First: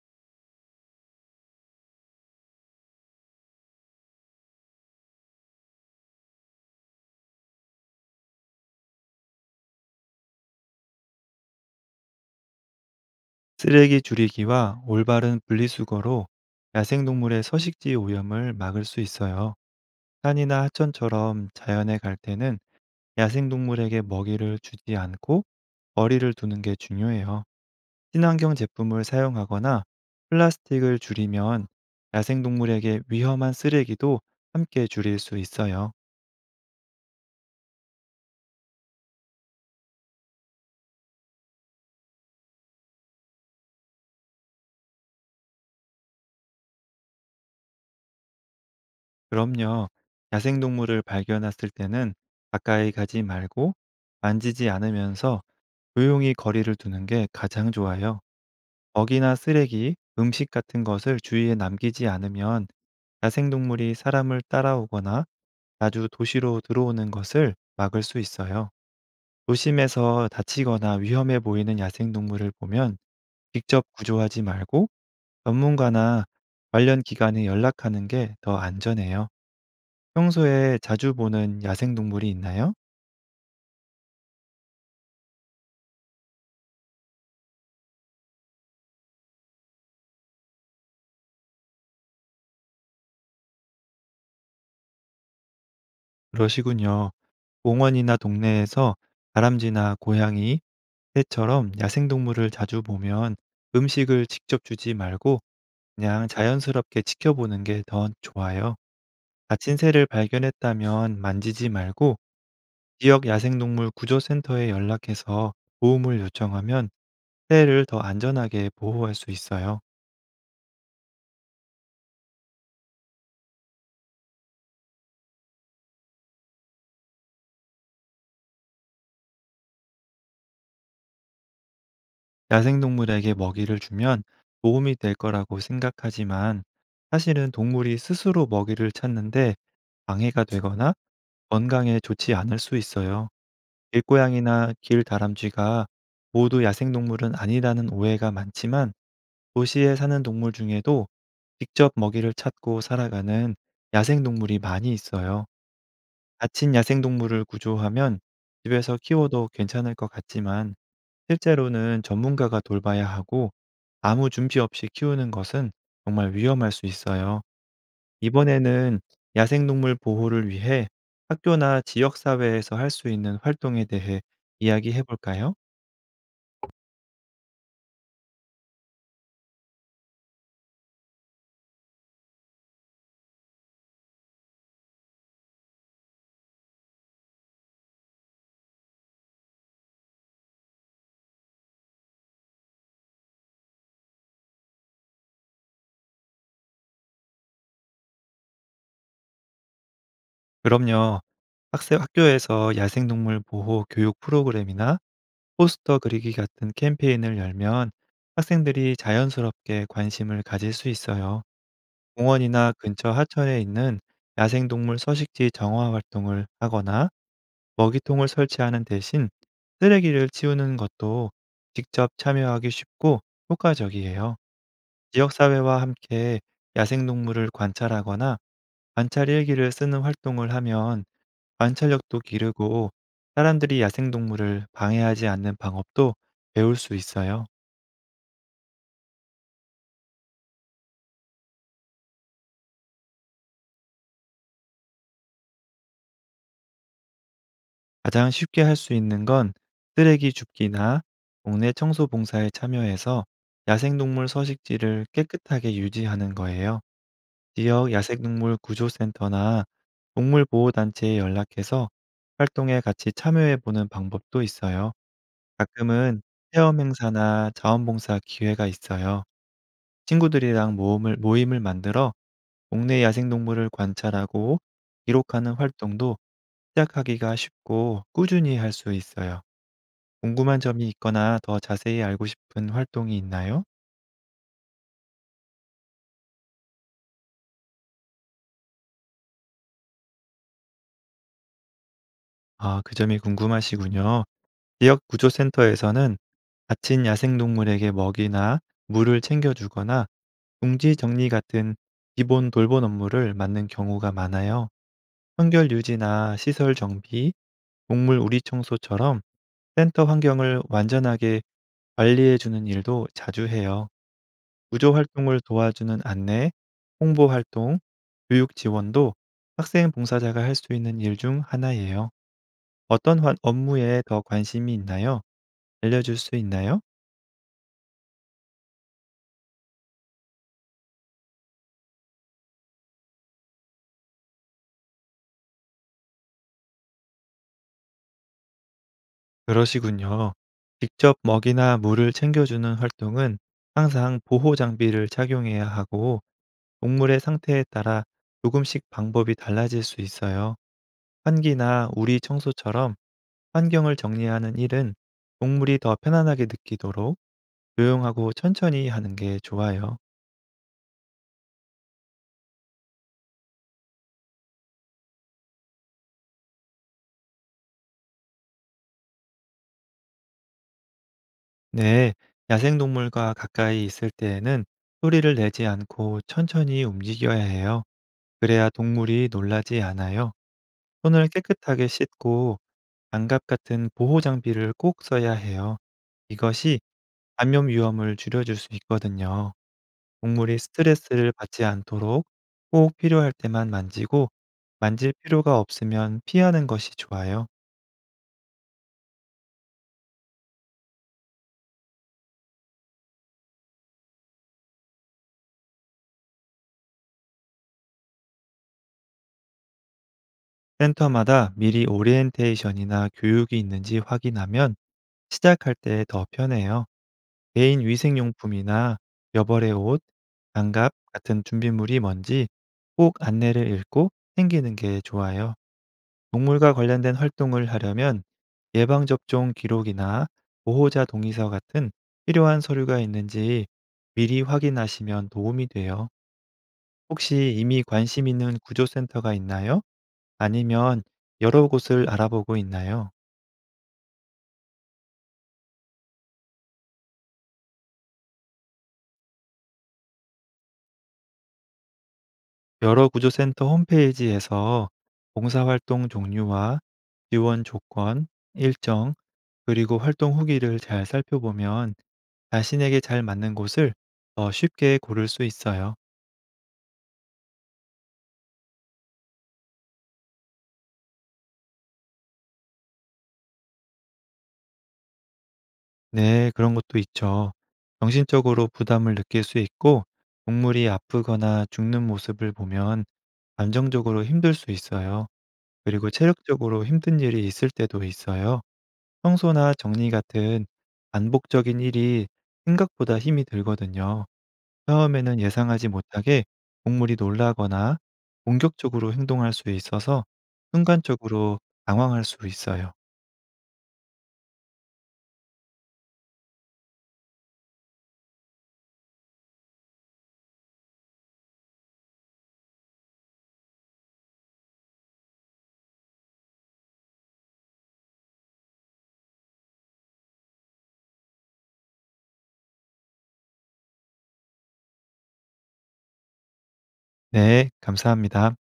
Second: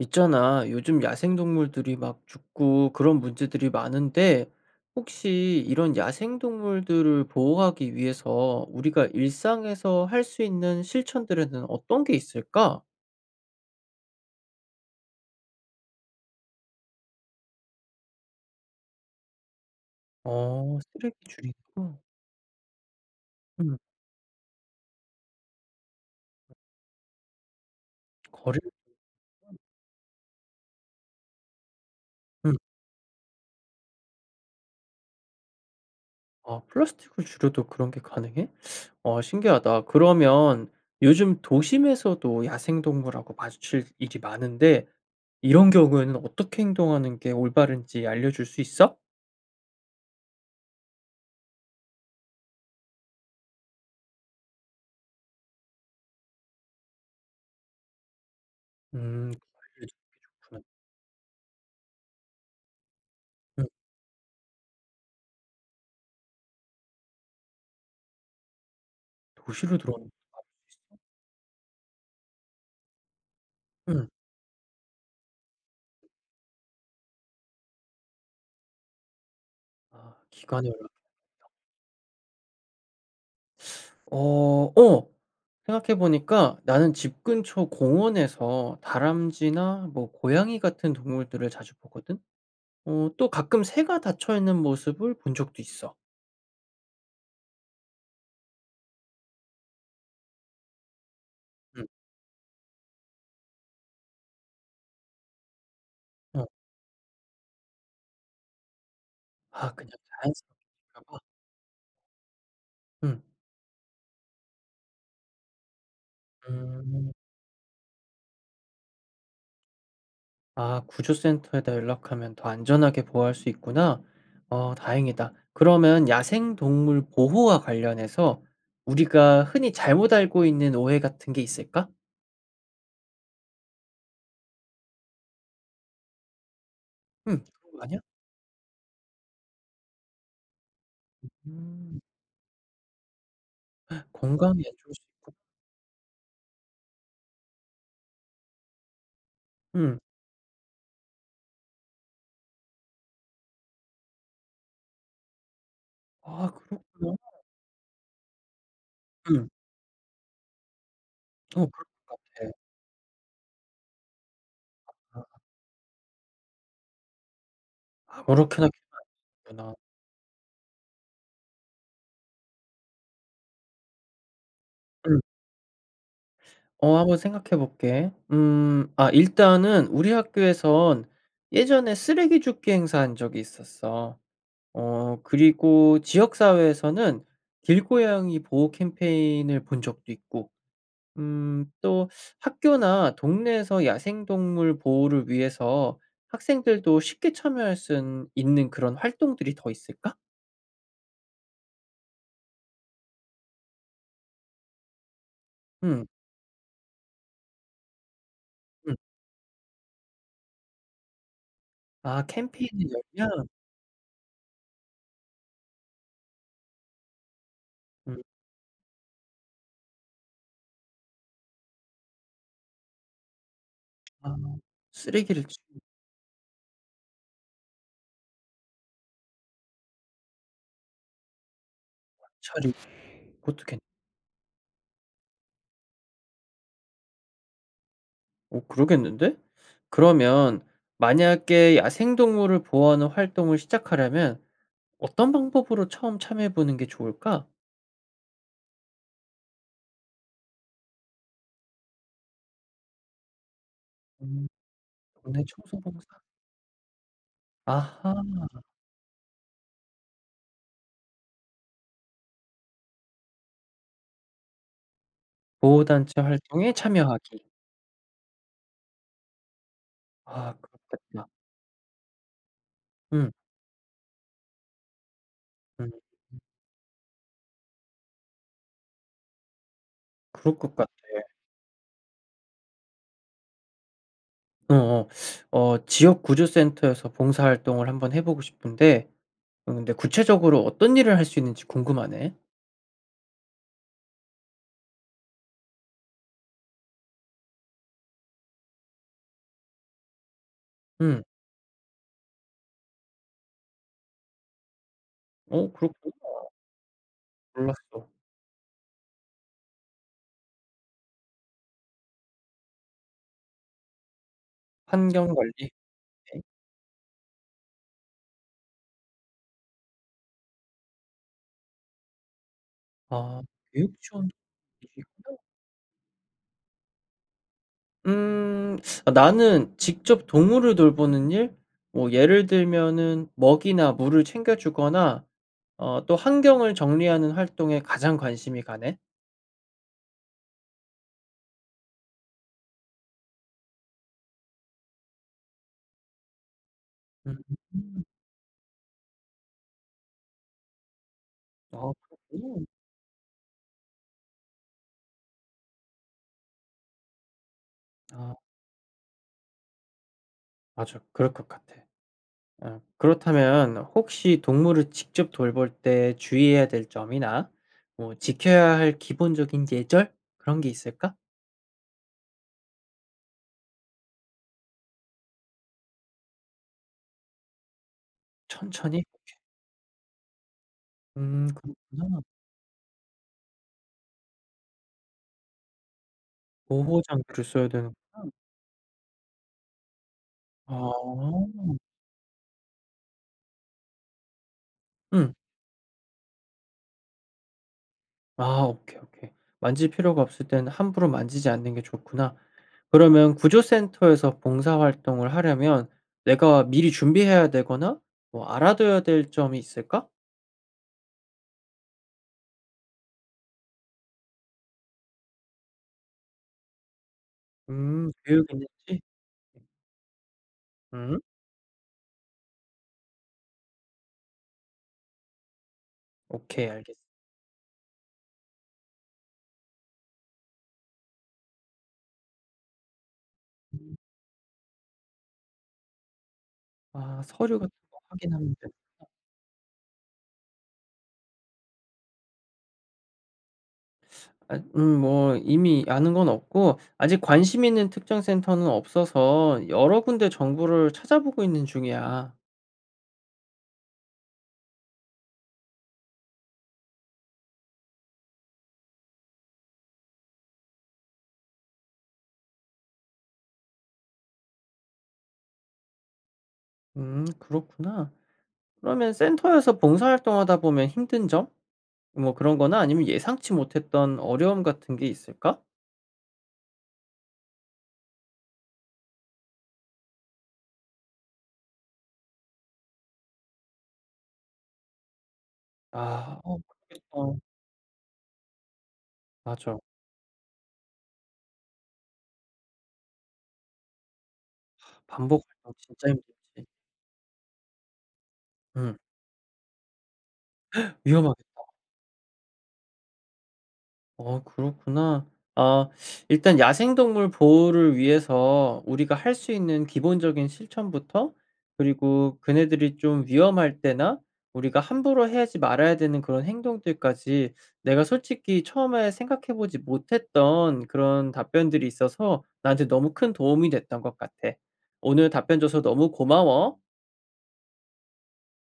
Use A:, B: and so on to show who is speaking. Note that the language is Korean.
A: 있잖아, 요즘 야생동물들이 막 죽고 그런 문제들이 많은데, 혹시 이런 야생동물들을 보호하기 위해서 우리가 일상에서 할 수 있는 실천들에는 어떤 게 있을까?
B: 쓰레기 줄이기와 올바른 분리수거로 야생동물의 서식지 오염을 막을 수 있어요. 산이나
A: 어, 쓰레기
B: 하천처럼
A: 줄이고,
B: 자연에 갈 때는
A: 음,
B: 야생동물에게 먹이를 주지 않고 거리를 두는 게 중요해요. 친환경
A: 거리,
B: 제품을 사용하거나 플라스틱을 줄이면
A: 음,
B: 야생동물에게 위험한 쓰레기도 함께 줄일 수 있어요.
A: 아, 플라스틱을 줄여도 그런 게 가능해? 어, 신기하다. 그러면 요즘 도심에서도 야생동물하고 마주칠 일이 많은데, 이런 경우에는 어떻게 행동하는 게 올바른지 알려줄 수 있어?
B: 그럼요. 야생동물을 발견했을 때는 가까이 가지 말고 만지지 않으면서 조용히 거리를 두는 게 가장 좋아요.
A: 음.
B: 먹이나
A: 과일을
B: 쓰레기, 음식
A: 좋구나.
B: 같은 것을 주위에 남기지 않으면
A: 음.
B: 야생동물이 사람을 따라오거나 자주 도시로 들어오는 것을 막을 수 있어요.
A: 도시로 들어오는.
B: 도심에서 다치거나 위험해 보이는 야생동물을 보면 직접
A: 음.
B: 구조하지 말고 전문가나 관련 기관에 연락하는 게 더 안전해요.
A: 아 기관이
B: 평소에
A: 얼마.
B: 자주 보는 야생동물이 있나요?
A: 어 어. 생각해 보니까 나는 집 근처 공원에서 다람쥐나 뭐 고양이 같은 동물들을 자주 보거든. 어 또 가끔 새가 닫혀 있는 모습을 본 적도 있어.
B: 그러시군요. 공원이나 동네에서 다람쥐나 고양이, 새처럼
A: 음.
B: 야생동물을 자주 보면 음식을 직접 주지 말고 그냥
A: 어.
B: 자연스럽게 지켜보는 게 더 좋아요.
A: 아
B: 다친
A: 그냥
B: 새를
A: 자연스럽게 봐.
B: 발견했다면 만지지 말고
A: 음.
B: 지역 야생동물 구조센터에 연락해서 도움을 요청하면
A: 음.
B: 새를 더 안전하게 보호할 수 있어요.
A: 아 구조센터에다 연락하면 더 안전하게 보호할 수 있구나. 어 다행이다. 그러면 야생동물 보호와 관련해서 우리가 흔히 잘못 알고 있는 오해 같은 게 있을까?
B: 야생동물에게 먹이를 주면 도움이 될 거라고 생각하지만, 사실은
A: 그런 거 아니야?
B: 동물이 스스로 먹이를 찾는데 방해가 되거나
A: 음.
B: 건강에 좋지 않을 수 있어요.
A: 건강에
B: 길고양이나
A: 안 좋을 수 있고.
B: 길다람쥐가 모두 야생동물은 아니라는 오해가 많지만, 도시에
A: 음.
B: 사는 동물 중에도 직접 먹이를 찾고 살아가는 야생동물이 많이 있어요.
A: 아
B: 다친
A: 그렇구나.
B: 야생동물을 구조하면 집에서
A: 음.
B: 키워도 괜찮을 것 같지만,
A: 어 그럴
B: 실제로는
A: 것 같아.
B: 전문가가 돌봐야 하고 아무 준비 없이 키우는
A: 아
B: 것은 정말 위험할 수 있어요.
A: 아무렇게나
B: 이번에는
A: 키우는구나.
B: 야생동물 보호를 위해 학교나 지역사회에서 할 수 있는 활동에 대해 이야기해
A: 음.
B: 볼까요?
A: 어 한번 생각해 볼게. 아 일단은 우리 학교에선 예전에 쓰레기 줍기 행사 한 적이 있었어. 어 그리고 지역 사회에서는 길고양이 보호 캠페인을 본 적도 있고 또 학교나 동네에서 야생동물 보호를 위해서 학생들도 쉽게 참여할 수 있는 그런 활동들이 더 있을까?
B: 그럼요. 학생 학교에서 야생동물 보호 교육 프로그램이나 포스터
A: 음.
B: 그리기 같은 캠페인을 열면
A: 음.
B: 학생들이 자연스럽게 관심을 가질 수 있어요.
A: 아
B: 공원이나
A: 캠페인을
B: 근처
A: 열면.
B: 하천에 있는 야생동물 서식지 정화 활동을 하거나 먹이통을
A: 음
B: 설치하는 대신 쓰레기를 치우는 것도 직접 참여하기 쉽고
A: 아
B: 효과적이에요.
A: 쓰레기를 좀
B: 지역사회와 함께 야생동물을 관찰하거나 관찰 일기를 쓰는 활동을 하면 관찰력도
A: 처리.
B: 기르고
A: 그것도 괜찮.
B: 사람들이 야생동물을 방해하지 않는 방법도 배울 수 있어요.
A: 오 그러겠는데? 그러면 만약에 야생동물을 보호하는 활동을 시작하려면 어떤 방법으로 처음 참여해 보는 게 좋을까?
B: 가장 쉽게 할 수 있는 건 쓰레기 줍기나 동네 청소 봉사에 참여해서 야생동물
A: 음.
B: 서식지를
A: 동네
B: 깨끗하게
A: 청소봉사.
B: 유지하는 거예요. 지역 야생동물
A: 아하.
B: 구조센터나 동물보호단체에 연락해서 활동에 같이 참여해 보는 방법도 있어요.
A: 보호단체
B: 가끔은
A: 활동에
B: 체험
A: 참여하기.
B: 행사나 자원봉사 기회가 있어요.
A: 아
B: 친구들이랑 모임을,
A: 그렇겠다.
B: 모임을 만들어 동네
A: 음.
B: 야생동물을 관찰하고 기록하는
A: 음.
B: 활동도 시작하기가 쉽고 꾸준히 할 수 있어요.
A: 그럴
B: 궁금한
A: 것
B: 점이
A: 같아.
B: 있거나 더 자세히 알고 싶은 활동이 있나요?
A: 어어. 어 어, 지역 구조센터에서 봉사활동을 한번 해 보고 싶은데 어 근데 구체적으로 어떤 일을 할 수 있는지 궁금하네.
B: 아, 그 점이 궁금하시군요. 지역 구조센터에서는 다친 야생동물에게 먹이나 물을 챙겨주거나 둥지
A: 음.
B: 정리 같은 기본 돌봄 업무를 맡는 경우가 많아요.
A: 어
B: 환결
A: 그렇구나.
B: 유지나 시설 정비,
A: 몰랐어.
B: 동물 우리 청소처럼 센터 환경을 완전하게 관리해주는 일도 자주 해요. 구조 활동을
A: 환경관리.
B: 도와주는
A: 네.
B: 안내, 홍보 활동, 교육 지원도 학생 봉사자가 할 수 있는 일 중 하나예요. 어떤
A: 아 교육
B: 업무에 더
A: 지원도
B: 관심이 있나요?
A: 계시구나.
B: 알려줄 수 있나요?
A: 음. 아 나는 직접 동물을 돌보는 일? 뭐 예를 들면은 먹이나 물을 챙겨 주거나 어 또 환경을 정리하는 활동에 가장 관심이 가네.
B: 그러시군요. 직접 먹이나 물을 챙겨주는 활동은 항상 보호 장비를 착용해야 하고 동물의
A: 음.
B: 상태에 따라 조금씩 방법이 달라질 수 있어요. 환기나
A: 아
B: 우리
A: 그렇군요.
B: 청소처럼 환경을 정리하는 일은 동물이 더 편안하게 느끼도록 조용하고
A: 아
B: 천천히 하는 게 좋아요.
A: 맞아. 그럴 것 같아. 어 그렇다면 혹시 동물을 직접 돌볼 때 주의해야 될 점이나 뭐 지켜야 할 기본적인 예절 그런 게 있을까?
B: 네, 야생동물과 가까이 있을 때에는 소리를 내지 않고 천천히 움직여야 해요. 그래야
A: 천천히?
B: 동물이 놀라지 않아요. 손을 깨끗하게
A: 그렇구나.
B: 씻고 장갑 같은 보호 장비를 꼭 써야 해요. 이것이
A: 보호 장구를
B: 감염
A: 써야 되는구나.
B: 위험을 줄여줄 수 있거든요. 동물이
A: 아.
B: 스트레스를 받지 않도록 꼭 필요할 때만 만지고, 만질
A: 음.
B: 필요가 없으면 피하는 것이 좋아요.
A: 아 오케이, 오케이. 만질 필요가 없을 때는 함부로 만지지 않는 게 좋구나. 그러면 구조센터에서 봉사활동을 하려면 내가 미리 준비해야 되거나 뭐 알아둬야 될 점이 있을까?
B: 센터마다 미리 오리엔테이션이나 교육이 있는지 확인하면 시작할 때 더 편해요. 개인
A: 교육
B: 위생용품이나
A: 있는지?
B: 여벌의 옷, 장갑
A: 음
B: 같은 준비물이 뭔지 꼭 안내를 읽고 챙기는 게 좋아요.
A: 오케이
B: 동물과
A: 알겠어.
B: 관련된 활동을 하려면 예방접종 기록이나 보호자 동의서 같은 필요한 서류가 있는지 미리 확인하시면 도움이 돼요.
A: 아
B: 혹시
A: 서류 같은
B: 이미
A: 거
B: 관심
A: 확인하면
B: 있는
A: 되나?
B: 구조센터가 있나요? 아니면 여러 곳을 알아보고 있나요?
A: 아 뭐 이미 아는 건 없고 아직 관심 있는 특정 센터는 없어서 여러 군데 정보를 찾아보고 있는 중이야.
B: 여러 구조센터 홈페이지에서 봉사활동 종류와 지원 조건, 일정, 그리고 활동 후기를 잘 살펴보면 자신에게 잘 맞는 곳을 더 쉽게 고를 수 있어요.
A: 그렇구나. 그러면 센터에서 봉사활동하다 보면 힘든 점? 뭐 그런 거나 아니면 예상치 못했던 어려움 같은 게 있을까?
B: 네, 그런 것도 있죠. 정신적으로 부담을 느낄 수 있고, 동물이 아프거나 죽는 모습을 보면 감정적으로 힘들 수 있어요. 그리고
A: 아. 어그
B: 체력적으로
A: 겠
B: 힘든
A: 다
B: 일이 있을 때도 있어요. 청소나
A: 맞아.
B: 정리 같은 반복적인 일이 생각보다 힘이 들거든요. 처음에는
A: 반복 활동
B: 예상하지
A: 진짜
B: 못하게
A: 힘들지.
B: 동물이 놀라거나
A: 응.
B: 공격적으로 행동할 수 있어서 순간적으로
A: 위험하겠다.
B: 당황할 수 있어요.
A: 어 그렇구나. 아 일단 야생동물 보호를 위해서 우리가 할 수 있는 기본적인 실천부터 그리고 그네들이 좀 위험할 때나 우리가 함부로 하지 말아야 되는 그런 행동들까지 내가 솔직히 처음에 생각해 보지 못했던 그런 답변들이 있어서 나한테 너무 큰 도움이 됐던 것 같아. 오늘 답변 줘서 너무 고마워.
B: 네, 감사합니다.